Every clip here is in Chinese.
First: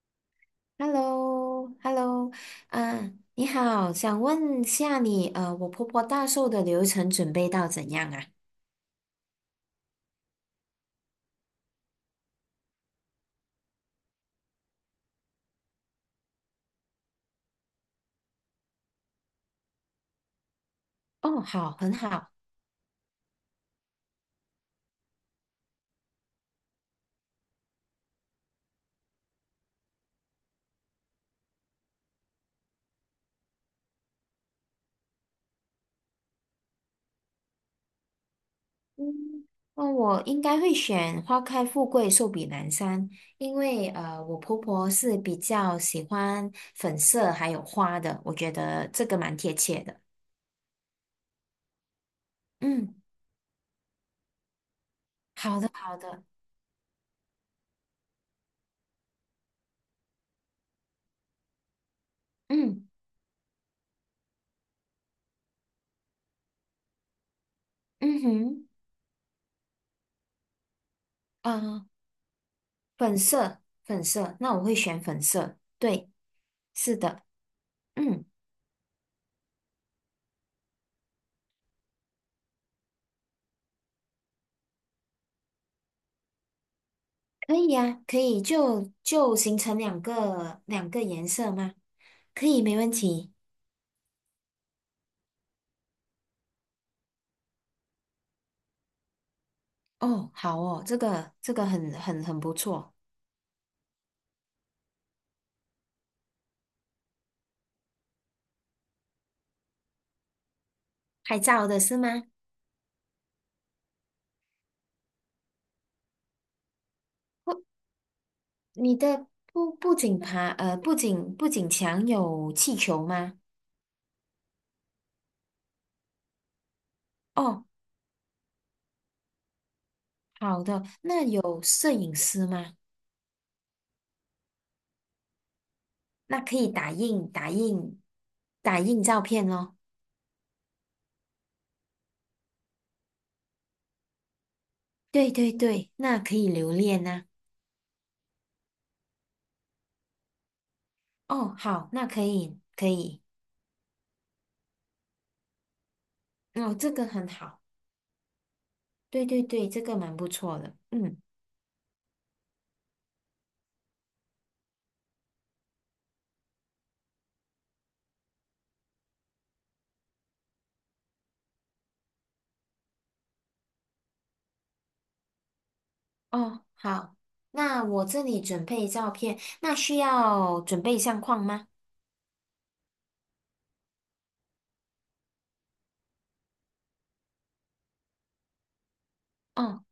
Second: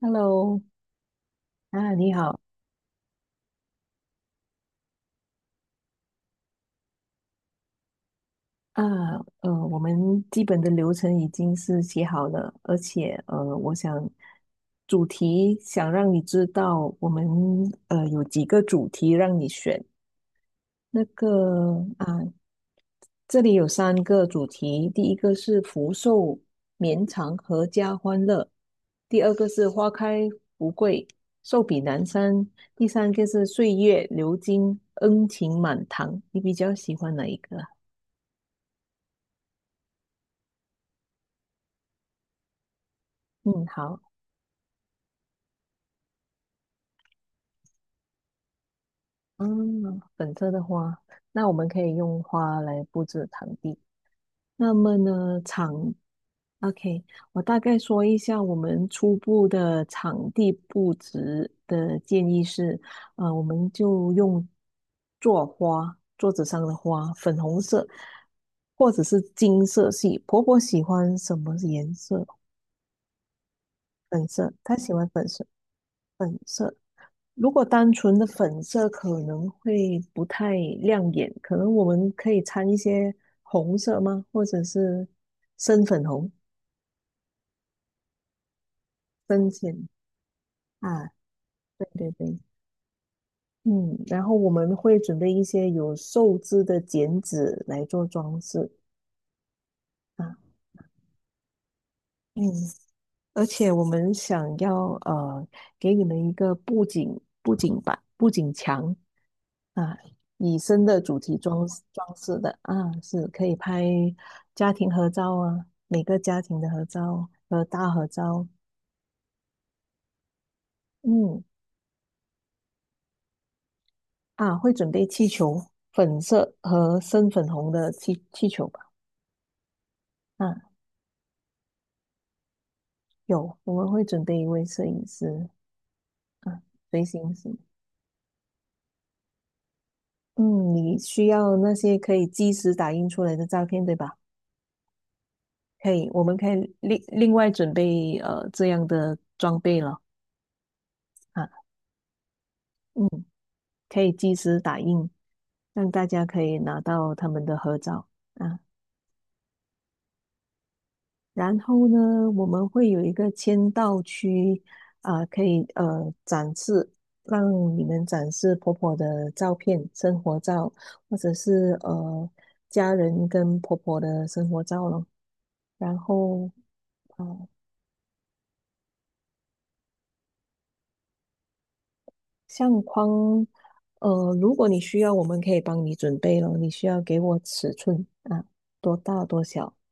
Hello，h e l l o h e 啊，l l 你 o 好啊，你好，想问下你，我婆婆大寿的流程准备到怎样啊？啊，我们基本的流程已经是写好了，而且我想主题想让你知道，我们有几个主题让你选。那哦，好，个很啊，好。这里有三个主题，第一个是福寿绵长阖家欢乐，第二个是花开富贵寿比南山，第三个是岁月流金恩情满堂。你比较喜欢哪一个啊？嗯，那我应该会选花开富贵，寿比南山，因嗯，为好，我婆婆是比较喜欢粉色还有花的，我觉得这个蛮贴切嗯，的。粉色的花，那我们可以用花来嗯，布置场地。那么呢，好的。OK，我大概说一下我们初步的场地布置的建议是，嗯我们就用做花，桌子上的花，粉红色嗯哼，或者是金色系。婆婆喜欢什么啊，颜色？粉色，粉粉色，色，那我会她喜选欢粉粉色，色。对，粉色。是的。如果单纯嗯。的粉色可能会不太亮眼，可能我们可以掺一些红色吗？或者是深粉红、可以呀，可以就深形成浅两个啊？颜色吗？对对对，可以，没问题。嗯，然后我们会准备一些有寿字的剪纸来做装饰啊，哦，好哦，这个很嗯，不错。而且我们想要给你们一个布景板、布景墙，啊，以深的主题拍装照的是吗？装饰的啊，是可以拍家庭合照啊，每个家庭的合照不，和大合照。你的不不仅爬嗯，不仅墙有气球吗？啊，会准备气球，粉色和深粉哦，红的气球吧？啊，好的。那有摄影师吗？有，我们会准备一位摄影师那可啊，以随行是。打印照片咯。嗯，你需要那些可以即时打印出来的照片，对吧？对对对，可以，那我可们以可留以另恋呐、另外准备这样的装备了啊。哦，好，那可以可嗯。以。可以即时打印，让大家可以哦，拿这个到他很们的好。合照啊。对对对，这个蛮不错的。嗯，然后呢，我们会有一个签到区啊，可以展示，让你们展示婆婆的照片、生活照，或者是家人跟婆婆的生活照咯。然后，哦，好，啊，那我这里准备照片，那需要准备相框吗？相框，如果你需要，我们可以帮你准备咯。你需要给我尺寸啊，多大多小哦，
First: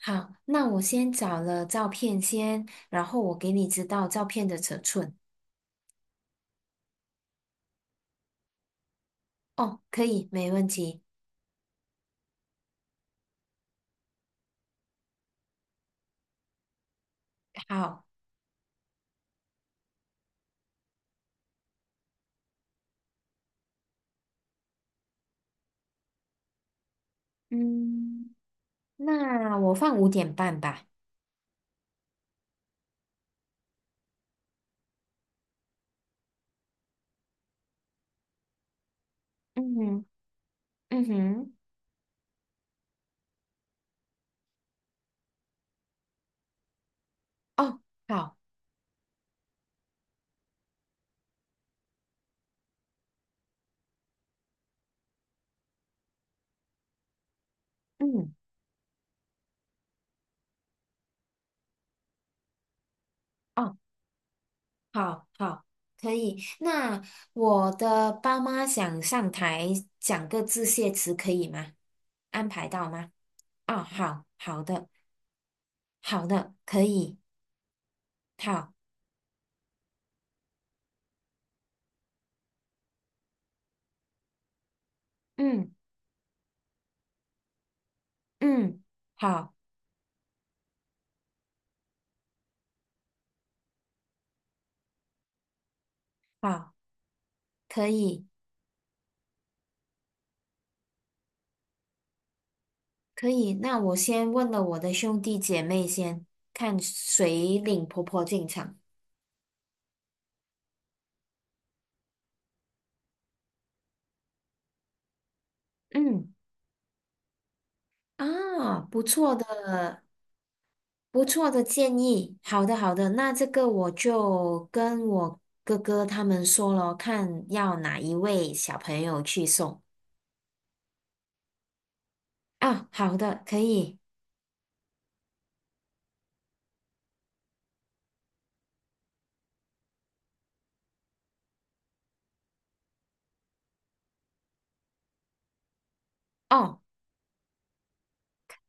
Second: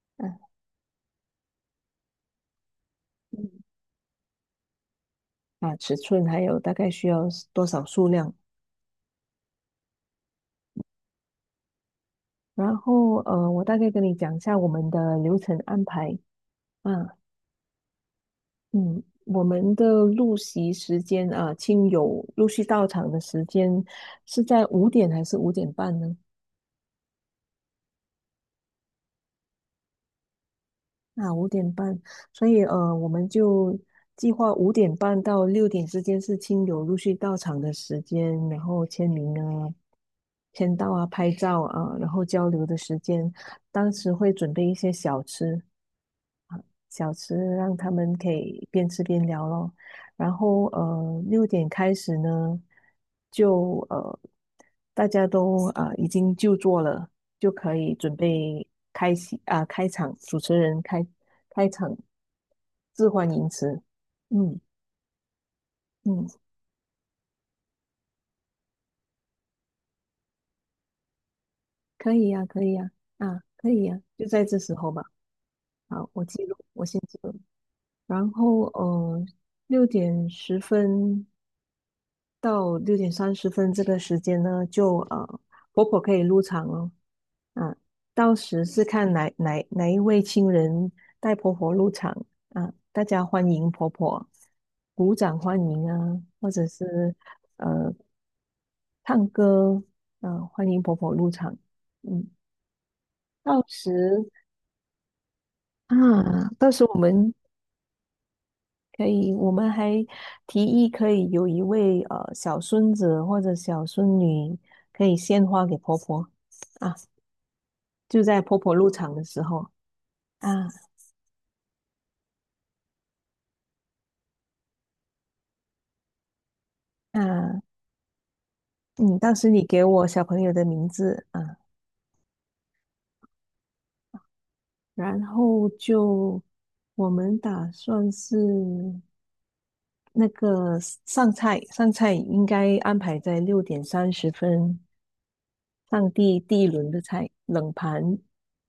好，啊？那我先找了照片先，然后我给你知道照片的尺寸。啊尺寸，还有大概需要多少数量。哦，可以，没问题。然后我大概跟你讲一下我们的流程安排啊，好，嗯，我们的入席时间啊，亲友陆续到场的时间是在五点还是五点半呢？嗯，那我放5:30吧。啊，五点半，所以我们就计划五点半到六点之间是亲友陆续到场的时间，然后签名啊、嗯哼，签到嗯啊、拍哼，照啊，然后交流的时间。当时会准备一些小吃，让哦，他们可好，以边吃边聊咯。然后六点开始呢，就大家都啊、已经就座了，就可以准嗯。备开席啊、开场，主持人开场致欢迎哦。词。嗯好好，可嗯，以。那我的爸妈想上台讲个致谢词，可以吗？可以呀、安可排以呀、到吗？啊，可啊，以呀、好就在这好时的，候吧。好，我好记的，录。可以。然后好，6点10分到六点三十分这个时间呢，就嗯婆婆可以入场哦。啊，到时嗯，是看哪好哪哪一位亲人带婆婆入场啊，大家欢迎婆婆，鼓掌欢迎啊，或者好，是可呃以唱歌啊，欢迎婆婆入场。嗯，可以。到那时我先问了我的兄弟姐妹啊，先，到看时我们谁领婆婆进场。可以，我们还提议可以有一位小孙子或者小孙女可以献花给婆婆嗯啊，就在婆婆啊，入不场的错时候的，啊不错的建议，好的好的，那这个我就跟我哥哥他们说了，看啊，要哪一位小朋嗯，友当去时你给送我小朋友的名字啊，啊。好的，可以然后就我们打算是。那个上菜应该安排在六点三十分上第第一哦，轮的菜，冷盘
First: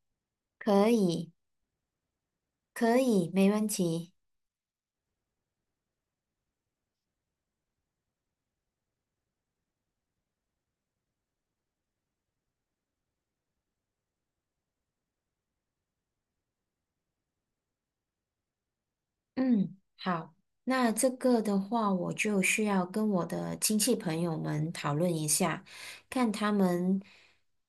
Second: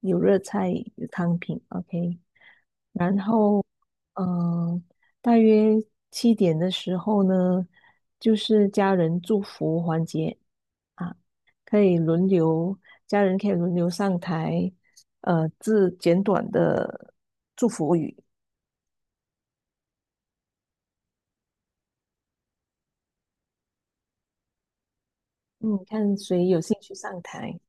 有热菜可有以汤品，OK。可然以，没后，问题。嗯、大约7点的时候呢，就是家人祝福环节啊，可以轮流，家人可以轮流上台，致简短的祝福语，嗯，好，那这个的话，我就需要跟我的亲戚朋友们讨论一下，嗯，看看谁他有兴趣们上台。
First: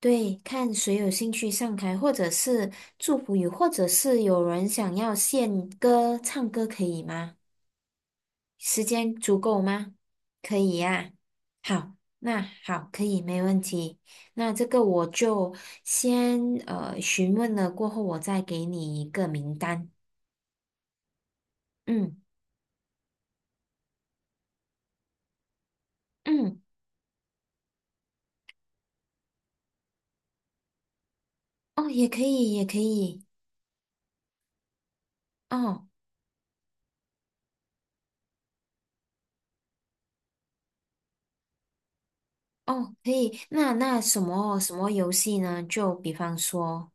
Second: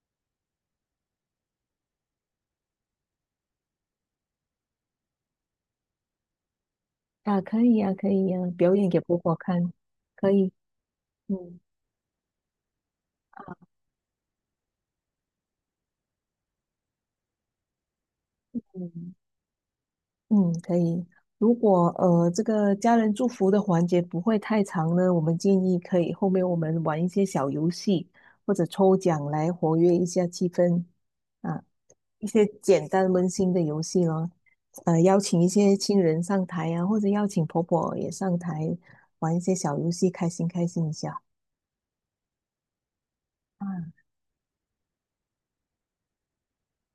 对看谁有兴趣上台，或者是祝福语，或者是有人想要献歌唱歌，可以吗？啊，可以啊，可以啊，表时演给间婆婆足够看，吗？可以，可以呀、嗯好，那好，可以，没问题。那这个我就先询问了，过后我再给你一嗯个名单。嗯，可以。如果嗯这个家人祝福的环节不会太长呢，我们建议可以后面我嗯，们玩一些小游戏或者抽奖来活跃一下气氛啊，哦，也可一些以，也可简单以。温馨的游戏咯。邀请一些哦亲人上台啊，或者邀请婆婆也上台玩一些小游戏，开心开心一下哦，可以。那啊。什么什么游戏呢？就比方说，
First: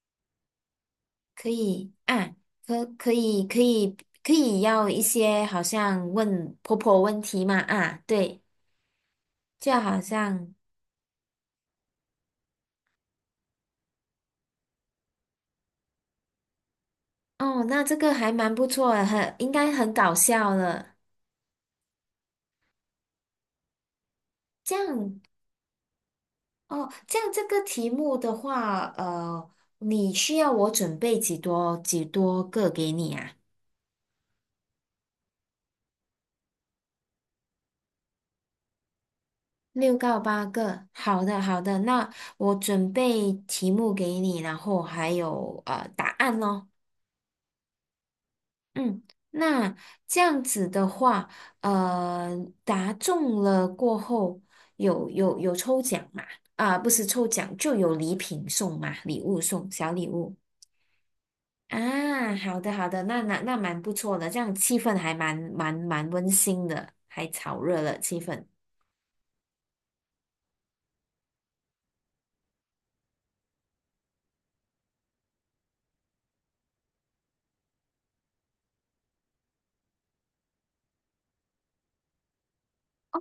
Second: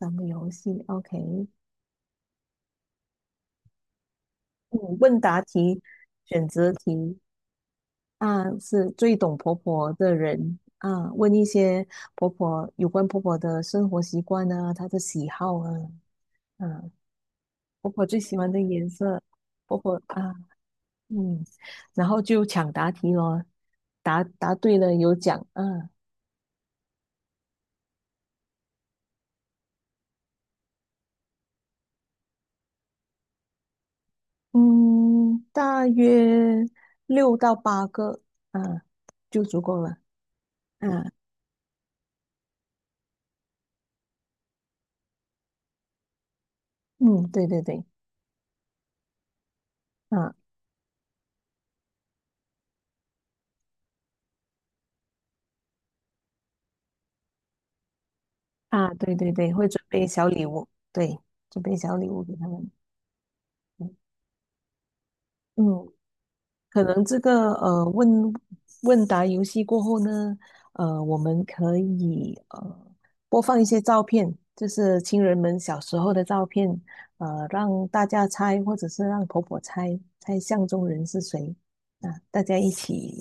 咱们游戏，OK。可以啊，可可以可以可以嗯，要一问答些好题、像选问择婆婆题问题嘛啊，对，啊，是最懂婆就婆好的像。人啊，问一些婆婆有关婆婆的生活习惯啊，她的喜好啊，啊，哦，那婆这婆个最还喜欢蛮的不颜错的，色，应该婆很婆搞啊，笑了。嗯，然后就抢答题咯，答答这对了有样奖啊，哦，这个题目的话，你需要我准备几多个给你啊？嗯，大约六到八个啊，就足够了6到8个。啊，好的，好的，那我准备题目给你，然后还有答案咯。嗯，对对对，嗯，那这啊。样子的话，呃，答中了过后有抽奖嘛？啊，不是抽奖，就有礼品送啊，嘛，对礼对物对，会送，准小备礼小物礼物，对，准备啊。小礼物给他好们。的好的，那蛮嗯，不错的，这样气氛还嗯蛮温馨可的，能这还个炒热了问气氛。问答游戏过后呢，我们可以播放一些照片，就是亲人们小时候的照片，让大家猜，或者是让婆婆猜，猜相中人是谁啊，大家一起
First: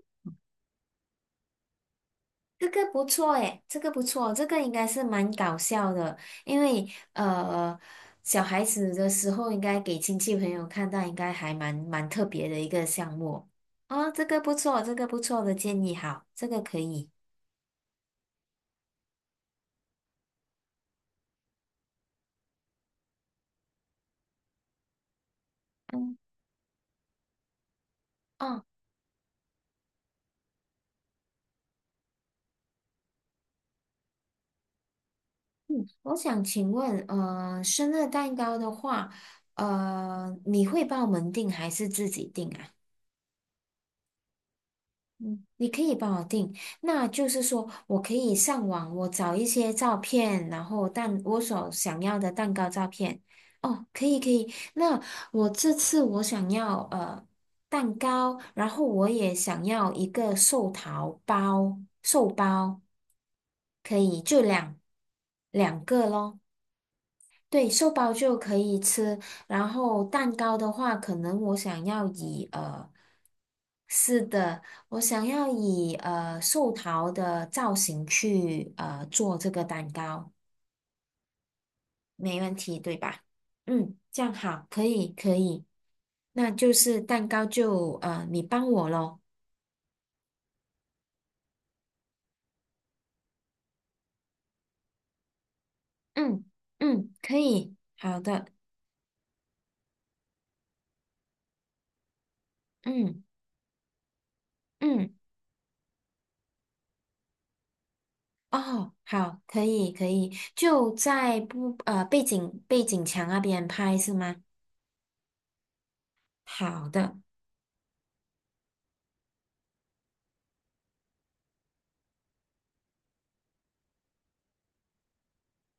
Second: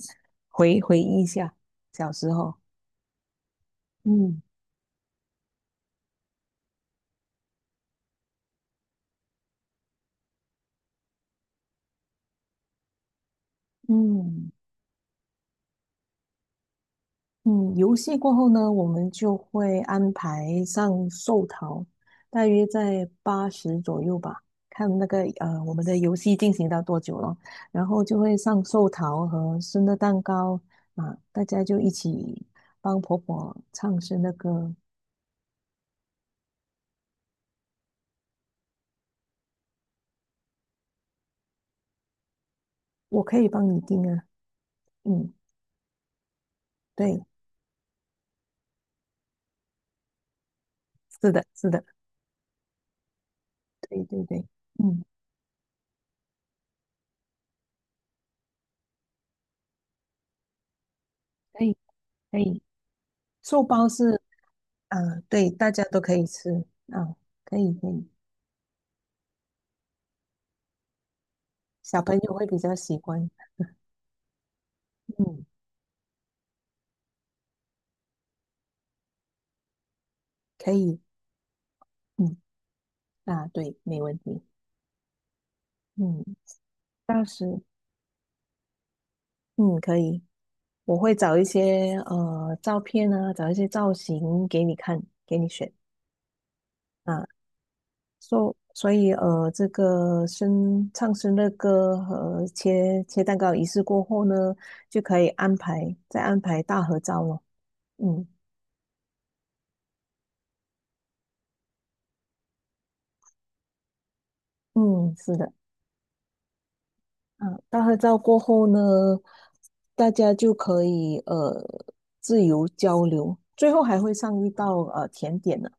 回忆一下小时候。这个不错诶，这个不错，嗯这个应该是蛮搞笑的，因为呃，小孩子的时候应该给亲戚朋友看到，应该还蛮特别的一个项目哦，这个嗯。不错，这个不错的建议，好，这个可以。嗯，游戏过后呢，我们就会安排上寿桃，大约在80左右吧，看那个我们的游嗯，戏进行到多久了，然后就会上哦，寿桃和生日蛋糕啊，大家就一起帮婆婆唱生日歌，嗯，我想请问，生日蛋糕的话，你会帮我们订还是自己订啊？我可以帮你订啊，嗯，嗯，你可以帮我定，那对，就是说我可以上网，我找一些照片，然后是我的，是所的，想要的蛋糕照片。哦，对可以对可对，以。那嗯，我这次我想要蛋糕，然后我也想要一个寿桃可以包，寿可以，包寿包可是以就啊，对，大家两都个可以咯。吃啊，可对，以可寿以，包就可以吃，然后蛋糕的话，可能我想小要朋友会以比较喜欢，是的，我想嗯。要以寿桃的造型去做这个蛋糕，可以，嗯，没问题，对吧？啊，对，嗯，没问这样题，好，可以，可以，嗯，那就是到蛋时，糕就你帮我咯。嗯，可以，我会找一些照片啊，找一些造型给你看，给你选嗯嗯，啊，可以，好的，所以这个唱生日歌和切切嗯蛋糕仪式过后呢，就嗯。可以安排再安排大合照了，嗯哦，好，可以可以，就在不背景墙那边拍是吗？嗯，是的。好的，嗯，大合照过后呢，大家就可以自由交流，最后还会上一道甜点呢。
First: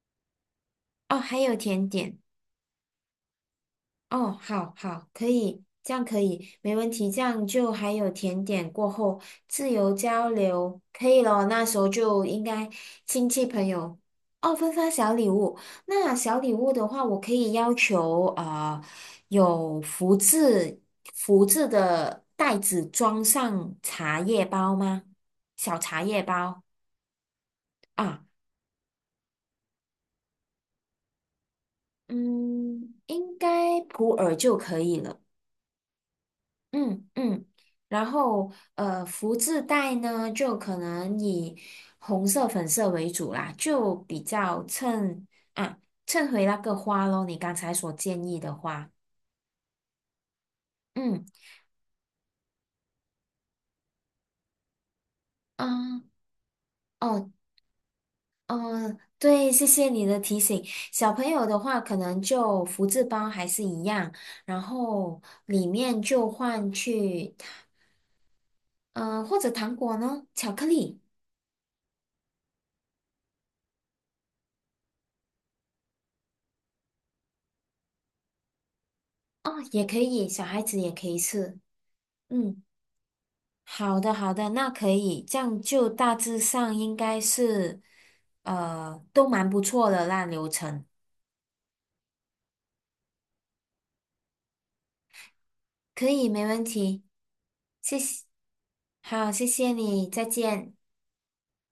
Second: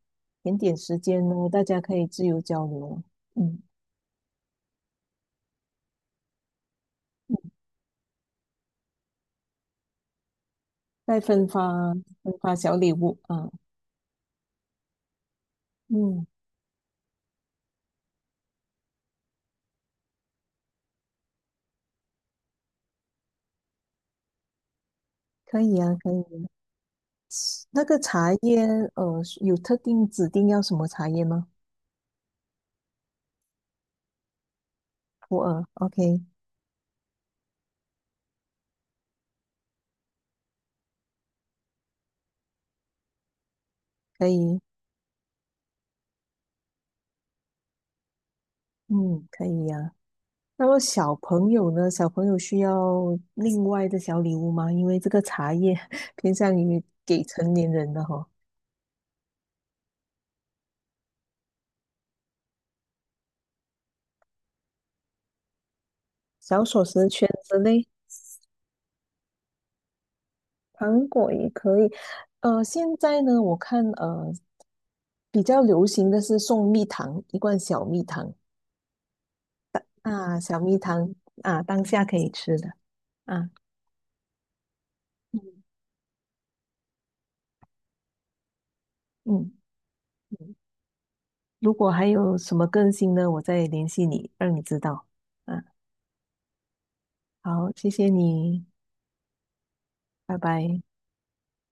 甜点时哦，间还呢，有大家甜可以点，自由交流，嗯，哦，好好，可以，这样可以，没问题，这样嗯就还有甜点过后自由交流，可再以咯，分那时候发就分应发该小礼物亲戚啊，朋友哦，分发小礼物。那嗯，小礼物的话，我可以要求啊、有福字的袋子装上茶叶包吗？可以小啊，茶可叶以。包那个啊，茶叶有特定指定要什么茶叶吗？嗯，应该普洱就可以了。普洱，OK，嗯嗯，然后福字袋呢，就可能以红色、粉色为主啦，就比可以，较衬啊，衬回那个花咯，你刚才所建议的花。嗯，可以呀、那么小嗯朋友呢？小朋友需要另外的小礼物吗？因为这个茶叶 啊，偏向于给哦成年人的哈、哦，对，谢谢你的提醒。小朋友的话，可能就福字包还是一样，然后里面就小换锁匙圈去，之类，嗯、或者糖果呢，巧克力糖果也可以。现在呢，我看比较流行的是送蜜糖，一罐小蜜糖哦，也可以，啊，小小孩蜜子也可糖以吃。啊，当下可以吃嗯。的啊，好的，好的，那可以，这样嗯，就大致上应该是，都蛮嗯。不错的那流程如果还有什么更新呢，我再联系你，让你知道。啊，可以，没问题，好，谢谢谢谢，你，好，谢谢你，再拜见。拜。